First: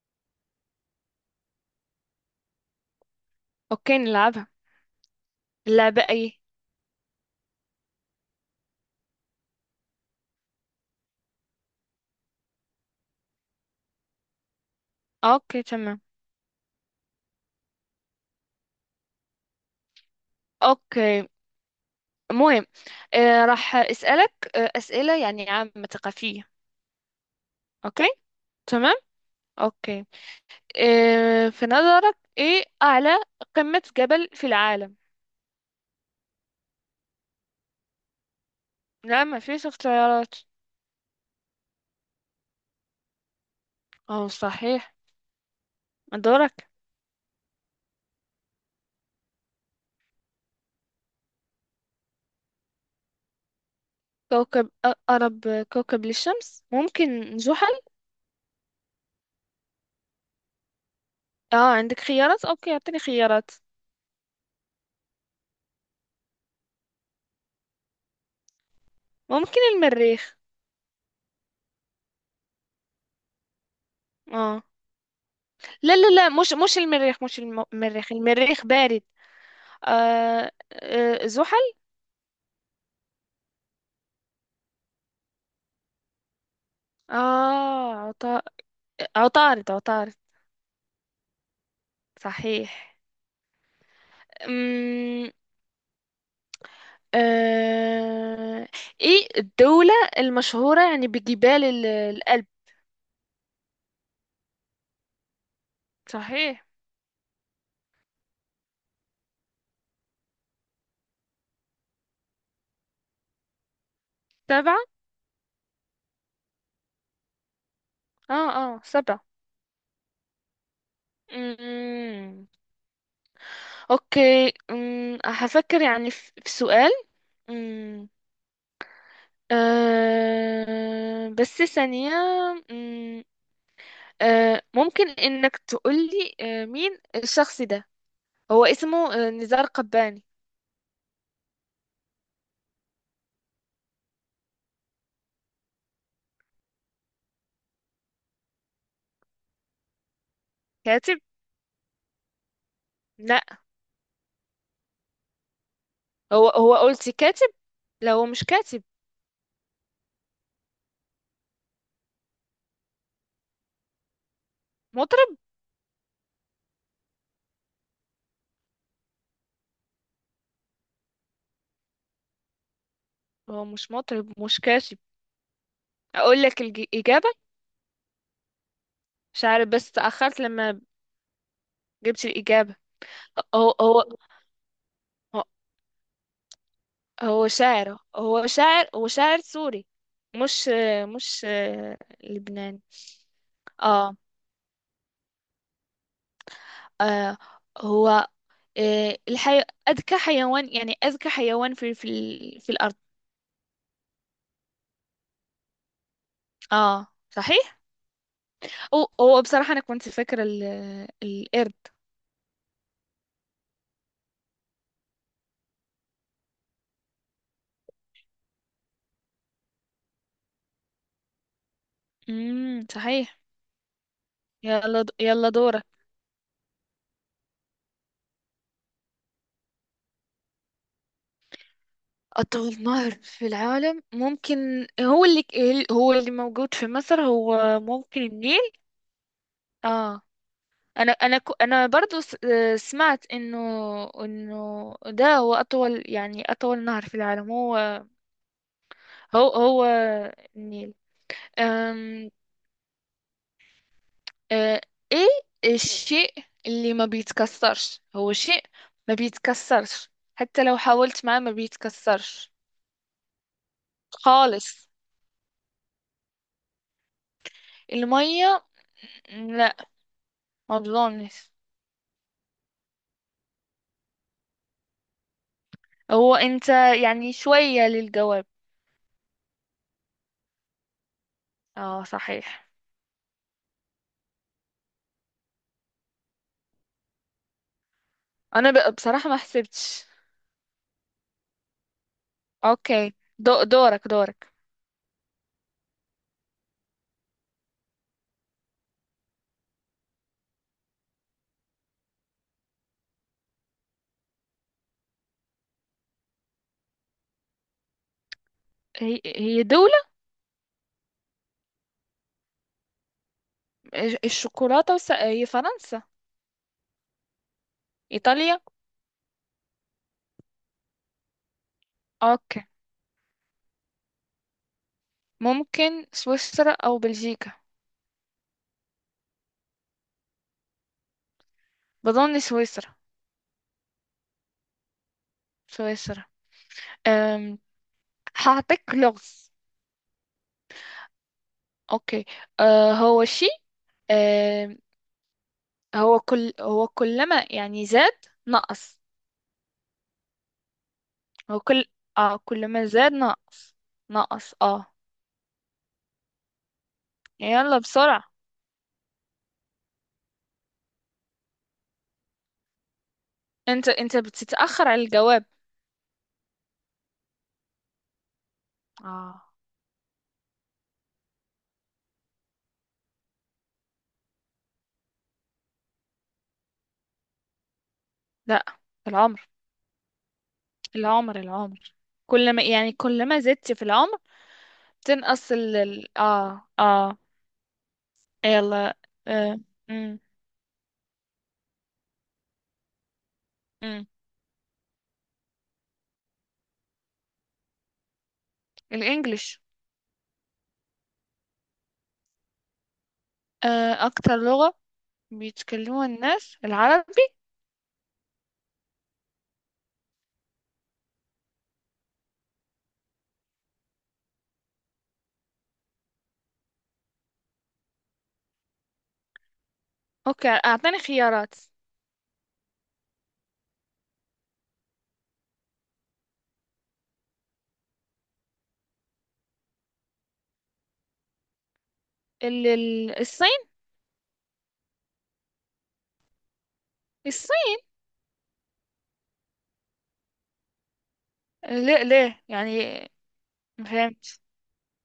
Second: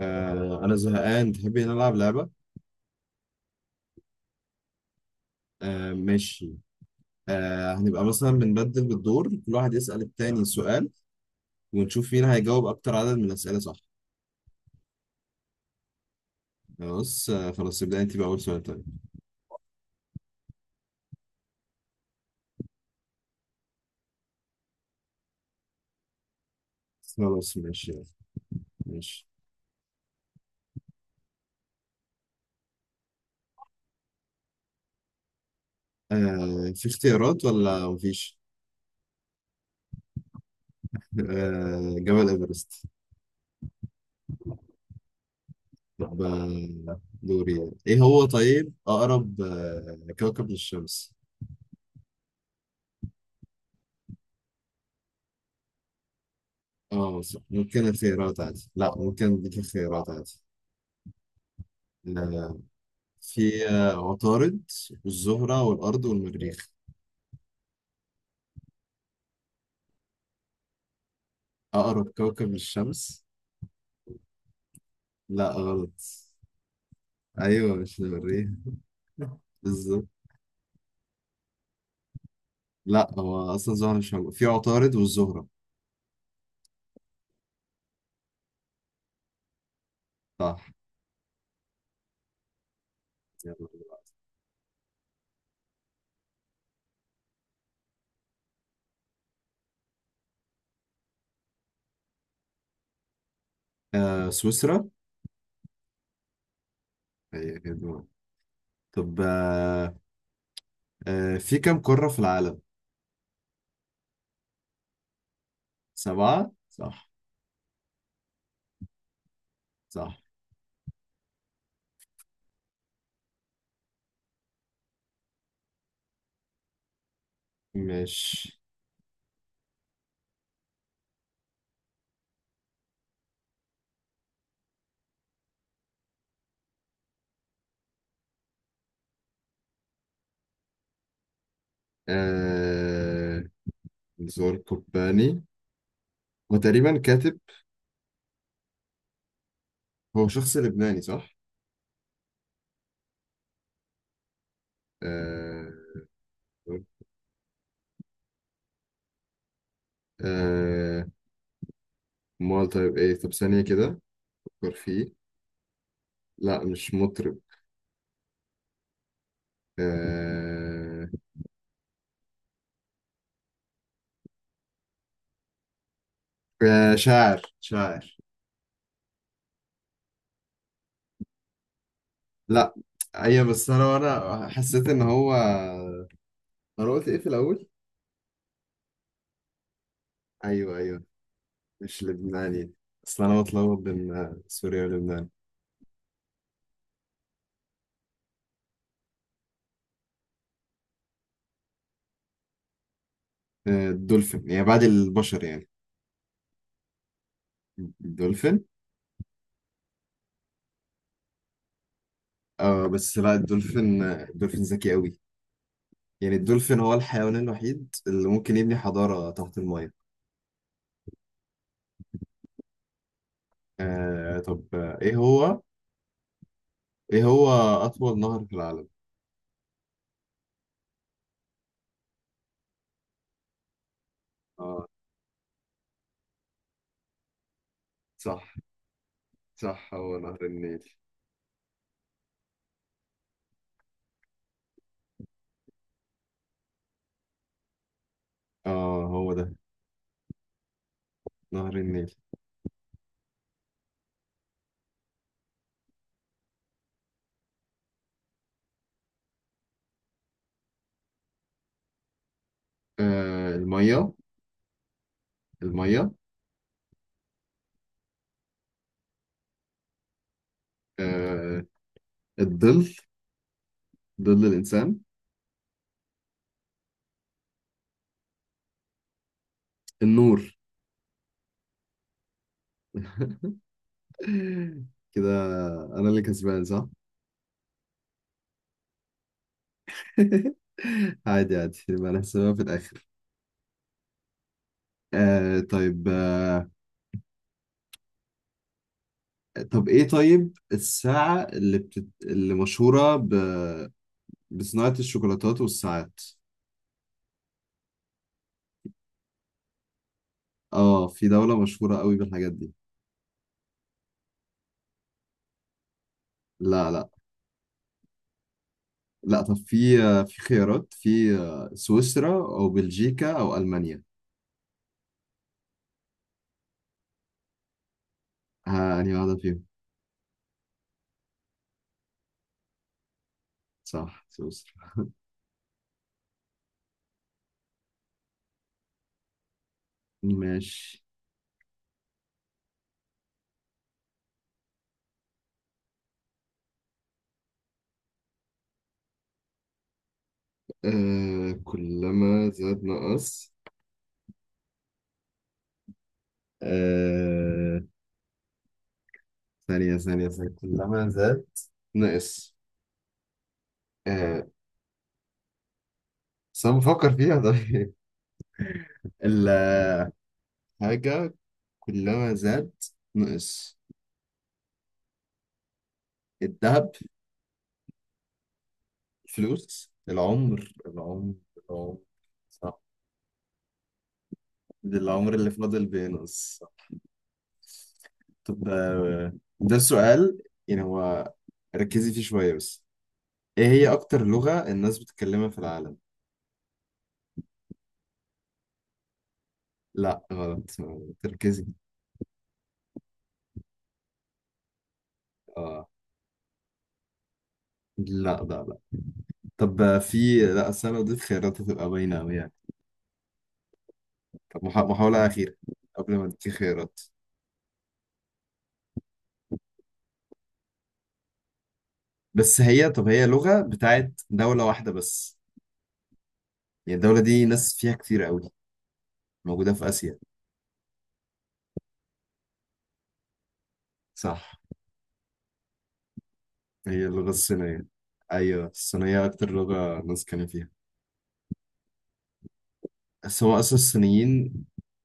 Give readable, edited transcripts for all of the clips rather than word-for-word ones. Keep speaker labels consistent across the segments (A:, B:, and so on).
A: انا زهقان، تحبي نلعب لعبة؟
B: اوكي نلعبها. اللعبة ايه؟
A: ماشي. هنبقى مثلا بنبدل بالدور، كل واحد يسأل التاني سؤال ونشوف مين هيجاوب اكتر عدد من الأسئلة، صح؟
B: اوكي تمام.
A: خلاص. خلاص ابدأ انت بأول سؤال، طيب.
B: اوكي. مهم. راح اسألك اسئلة يعني عامة ثقافية.
A: خلاص ماشي يلا.
B: اوكي تمام.
A: ماشي.
B: اوكي. في نظرك ايه اعلى قمة جبل في العالم؟
A: في اختيارات ولا مفيش؟
B: لا ما فيش اختيارات.
A: جبل إيفرست.
B: اه صحيح.
A: طب
B: دورك.
A: دوري. ايه هو طيب، اقرب كوكب للشمس؟
B: اقرب كوكب للشمس
A: اه،
B: ممكن
A: صح.
B: زحل.
A: ممكن اختيارات، عادي. لا، ممكن اديك اختيارات عادي.
B: اه عندك خيارات.
A: آه،
B: اوكي اعطيني خيارات.
A: في عطارد والزهرة والأرض والمريخ.
B: ممكن المريخ.
A: أقرب كوكب للشمس.
B: اه،
A: لا، غلط.
B: لا لا لا، مش المريخ، مش الم-
A: أيوه، مش
B: المريخ،
A: المريخ.
B: المريخ بارد.
A: بالظبط.
B: آه زحل.
A: لا، هو أصلا الزهرة مش موجود، في عطارد والزهرة.
B: اه عطا... عطارد، عطارد.
A: صح.
B: صحيح.
A: يلا.
B: أمم، آه... ايه الدولة المشهورة يعني الألب؟
A: سويسرا.
B: صحيح.
A: هي كده. طب في كم قارة في العالم؟
B: سبعة.
A: سبعة، صح.
B: اه اه سبعة.
A: صح.
B: أمم، اوكي. هفكر يعني في سؤال. أمم،
A: مش...
B: بس ثانية. أمم، ممكن انك تقولي مين الشخص ده؟ هو اسمه نزار قباني.
A: آه زور قباني، هو تقريبا كاتب. هو شخص لبناني،
B: كاتب؟
A: صح؟
B: لا.
A: آه.
B: هو قلت كاتب، لا هو مش كاتب.
A: آه امال طيب ايه؟ طب ثانية كده، فكر فيه.
B: مطرب.
A: لا، مش مطرب. آه...
B: هو مش مطرب، مش كاتب. اقول لك الاجابه.
A: شاعر شاعر.
B: مش عارف بس تاخرت لما جبت
A: لا.
B: الاجابه.
A: ايوه،
B: هو
A: بس انا
B: هو
A: انا حسيت ان هو...
B: هو
A: انا قلت ايه في
B: هو
A: الاول؟
B: شاعر، هو شاعر سوري. مش
A: ايوه ايوه،
B: آه، مش آه،
A: مش لبناني.
B: لبناني.
A: اصل انا بتلخبط
B: اه.
A: بين سوريا ولبنان.
B: آه، هو آه، الحي... اذكى حيوان، يعني اذكى حيوان في الارض.
A: الدولفين، يعني بعد البشر يعني.
B: اه صحيح.
A: الدولفين.
B: أو هو بصراحة أنا كنت فاكرة القرد.
A: اه بس لا، الدولفين ذكي قوي. يعني الدولفين هو الحيوان الوحيد اللي ممكن يبني حضارة تحت المية.
B: صحيح.
A: طب، ايه
B: يلا
A: هو؟
B: دورك.
A: ايه هو اطول نهر في العالم؟
B: أطول نهر في العالم
A: اه،
B: ممكن هو هو اللي موجود في مصر، هو ممكن
A: صح.
B: النيل.
A: صح، هو
B: اه.
A: نهر النيل.
B: أنا برضو سمعت إنه، إنه ده هو أطول، يعني أطول نهر في العالم هو،
A: اه، هو
B: هو
A: ده.
B: هو النيل.
A: نهر النيل.
B: آه، ايه الشيء اللي ما بيتكسرش؟ هو شيء ما بيتكسرش حتى لو حاولت معاه ما بيتكسرش
A: المية.
B: خالص.
A: المية.
B: المية، لا ما بظنش.
A: آه الظل. ظل الانسان.
B: هو انت يعني شوية للجواب.
A: النور.
B: اه صحيح.
A: كده انا اللي كسبان، صح؟
B: انا بصراحة ما حسبتش.
A: عادي عادي، يبقى نحسبها في الاخر.
B: اوكي دورك، دورك.
A: طيب. طب ايه طيب، الساعة اللي بتت... اللي مشهورة ب... بصناعة الشوكولاتات والساعات.
B: هي هي دولة
A: اه، في دولة مشهورة قوي بالحاجات دي.
B: الشوكولاتة هي فرنسا.
A: لا لا
B: ايطاليا.
A: لا. طب في خيارات. في سويسرا
B: اوكي.
A: او بلجيكا او المانيا.
B: ممكن سويسرا او بلجيكا.
A: ها، انهي واحده فيهم؟
B: بظن سويسرا.
A: صح، سويسرا.
B: سويسرا. أم، هعطيك لغز.
A: ماشي.
B: اوكي. هو شيء، آه هو كل، هو كلما يعني زاد نقص. هو كل، اه
A: كلما زاد
B: كلما زاد
A: نقص.
B: نقص، نقص اه. يلا
A: آه
B: بسرعة.
A: ثانية ثانية ثانية، كلما زاد نقص.
B: انت
A: آه
B: بتتأخر على الجواب.
A: بس أنا بفكر فيها. طيب.
B: اه
A: الحاجة كلما زاد نقص. الذهب.
B: لا، العمر
A: الفلوس، العمر العمر.
B: العمر.
A: العمر.
B: كلما
A: صح،
B: يعني كلما زدت في العمر
A: ده العمر اللي
B: تنقص
A: فاضل بينقص.
B: اه اه.
A: طب
B: يلا. آه.
A: ده
B: مم.
A: السؤال. يعني هو، ركزي فيه شوية بس. ايه هي
B: مم.
A: اكتر لغة الناس بتتكلمها في العالم؟
B: الانجليش.
A: لا، غلط. تركزي.
B: اكتر لغة
A: اه.
B: بيتكلموها الناس العرب.
A: لا لا لا. طب، آه، في لا، أصل أنا لو اديت خيارات هتبقى باينة أوي يعني. طب محاولة أخيرة قبل ما اديكي خيارات.
B: اوكي اعطيني خيارات.
A: بس هي، طب هي لغة بتاعت دولة واحدة بس. يعني الدولة دي ناس فيها كتير أوي. موجودة في آسيا.
B: الصين.
A: صح، هي اللغة
B: الصين.
A: الصينية. أيوة، الصينية أكتر لغة ناس كانوا فيها.
B: ليه ليه يعني؟
A: بس هو اصلا
B: ما فهمت.
A: الصينيين.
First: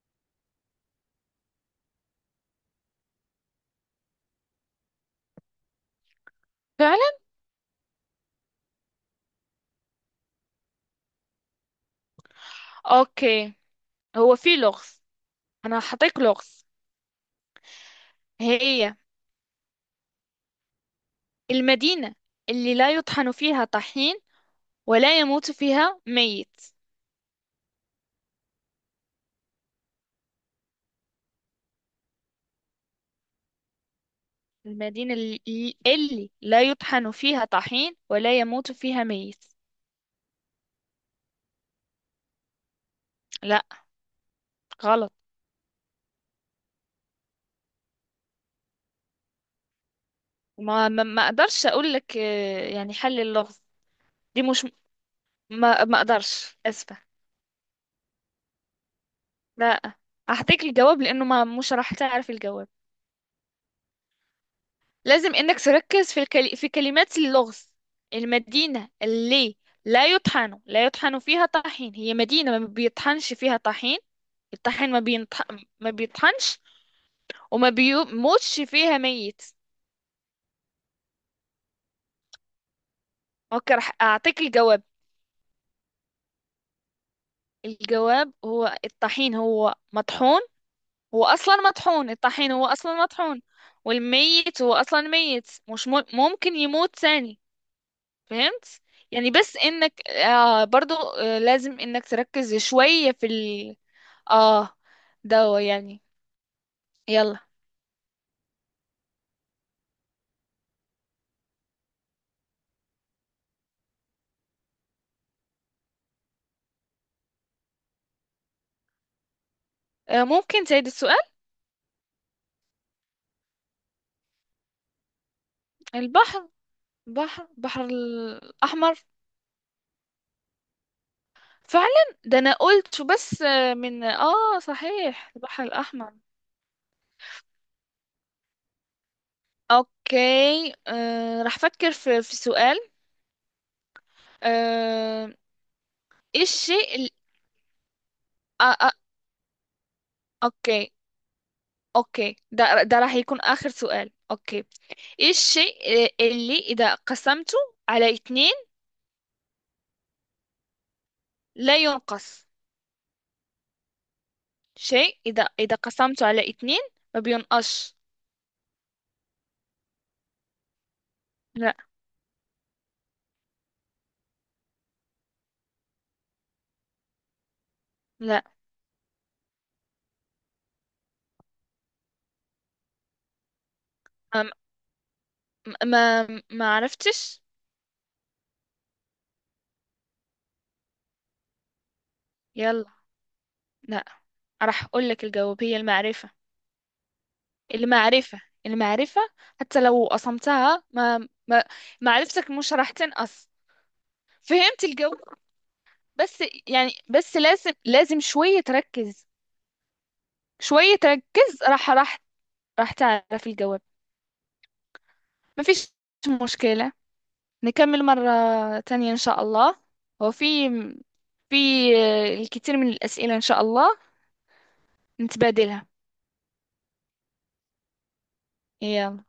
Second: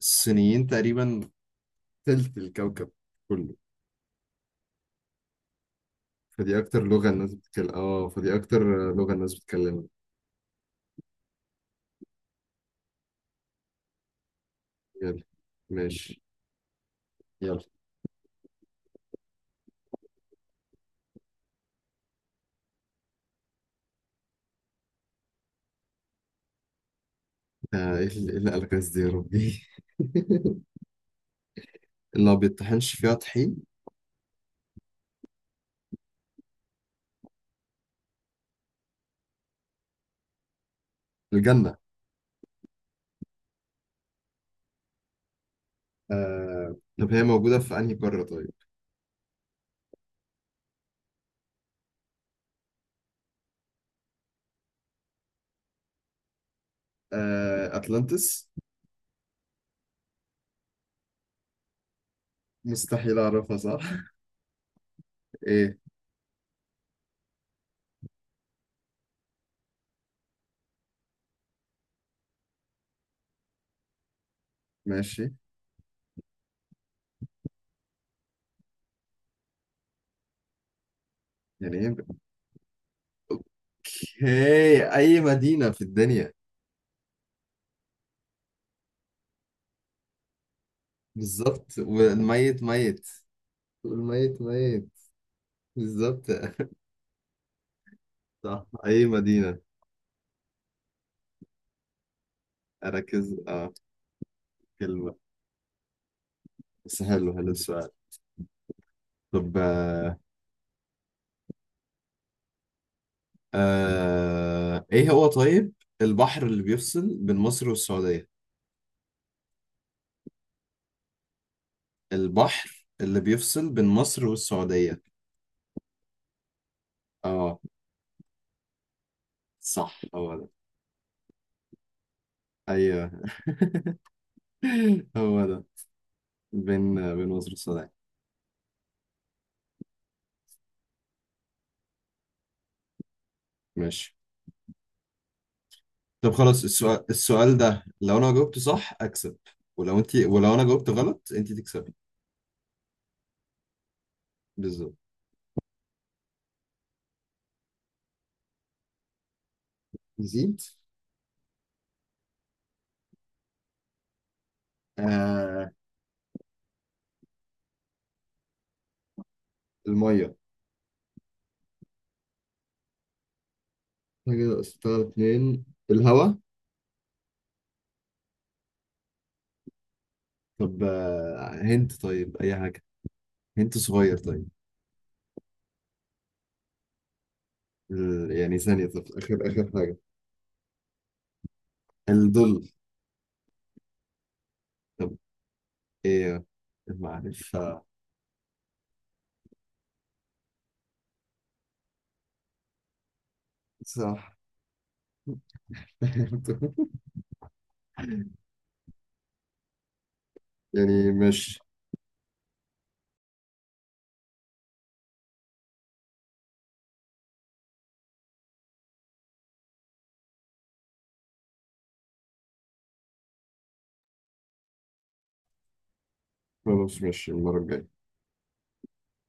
A: الصينيين تقريبا تلت الكوكب كله.
B: فعلا.
A: فدي اكتر لغة الناس بتتكلمها.
B: اوكي. هو في لغز،
A: يلا.
B: انا حطيت
A: ماشي.
B: لغز.
A: يلا.
B: هي المدينة اللي لا يطحن فيها طحين ولا يموت فيها ميت.
A: ايه اللي إيه اللي قالك الناس دي يا ربي! اللي ما بيطحنش فيها طحين.
B: المدينة اللي، اللي لا يطحن فيها طحين ولا يموت فيها ميت.
A: الجنة.
B: لا غلط.
A: طب هي موجودة في انهي قارة طيب؟
B: ما اقدرش اقول لك يعني حل اللغز، دي مش، ما ما اقدرش، اسفة.
A: أتلانتس.
B: لا. هعطيك الجواب لأنه ما مش راح تعرف الجواب.
A: مستحيل أعرفها، صح.
B: لازم إنك
A: ايه.
B: تركز في في كلمات اللغز. المدينة اللي لا يطحن فيها طحين، هي مدينة ما بيطحنش فيها طحين. الطحين ما
A: ماشي.
B: بينطح... ما بيطحنش، وما بيموتش فيها ميت.
A: يعني ايه؟
B: اوكي راح أعطيك الجواب.
A: اوكي، اي مدينة في الدنيا.
B: الجواب هو الطحين هو مطحون، هو أصلا
A: بالظبط،
B: مطحون، الطحين
A: والميت
B: هو أصلا
A: ميت.
B: مطحون.
A: والميت
B: والميت هو
A: ميت.
B: أصلا ميت، مش م...
A: بالظبط.
B: ممكن يموت ثاني.
A: صح،
B: فهمت
A: أي
B: يعني؟ بس
A: مدينة.
B: انك آه برضو آه لازم انك تركز شوية في
A: أركز
B: ال، اه
A: في كلمة.
B: ده يعني.
A: بس، حلو
B: يلا.
A: حلو السؤال. طب إيه هو طيب؟ البحر اللي بيفصل بين مصر والسعودية؟
B: آه ممكن تعيد السؤال؟
A: البحر اللي بيفصل بين مصر والسعودية.
B: البحر،
A: آه.
B: بحر الأحمر.
A: صح، هو ده.
B: فعلا ده انا قلت
A: أيوه.
B: بس آه من اه صحيح
A: هو
B: البحر
A: ده،
B: الأحمر.
A: بين مصر والسعودية.
B: اوكي. راح افكر في سؤال.
A: ماشي.
B: آه
A: طب
B: ايه
A: خلاص.
B: الشيء
A: السؤال
B: ال...
A: السؤال ده، لو أنا جاوبته
B: آه آه
A: صح أكسب. ولو أنا جاوبته
B: اوكي.
A: غلط أنت تكسبي.
B: اوكي ده، ده راح يكون آخر سؤال، اوكي.
A: بالظبط.
B: ايه الشيء اللي إذا قسمته على اتنين
A: نزيد.
B: لا ينقص؟ شيء إذا
A: آه
B: إذا قسمته على اتنين ما بينقصش.
A: المية.
B: لا.
A: انا كده استار اتنين. الهوا.
B: لا.
A: طب هنت، طيب اي حاجة. هنت صغير طيب.
B: ما ما, ما عرفتش.
A: يعني ثانية، طب اخر اخر حاجة. الظل.
B: يلا. لا. راح أقول
A: طب
B: لك الجواب، هي
A: ايه، المعرفة.
B: المعرفة المعرفة. حتى لو قسمتها ما، معرفتك مش راح تنقص.
A: صح.
B: فهمت الجو بس. يعني بس لازم، لازم شوية تركز، شوية
A: يعني مش...
B: تركز، راح راح تعرف الجواب. مفيش مشكلة، نكمل مرة تانية إن شاء الله، وفي في الكثير من الأسئلة إن شاء الله نتبادلها.
A: خلاص، مش المرة الجاية.
B: يلا.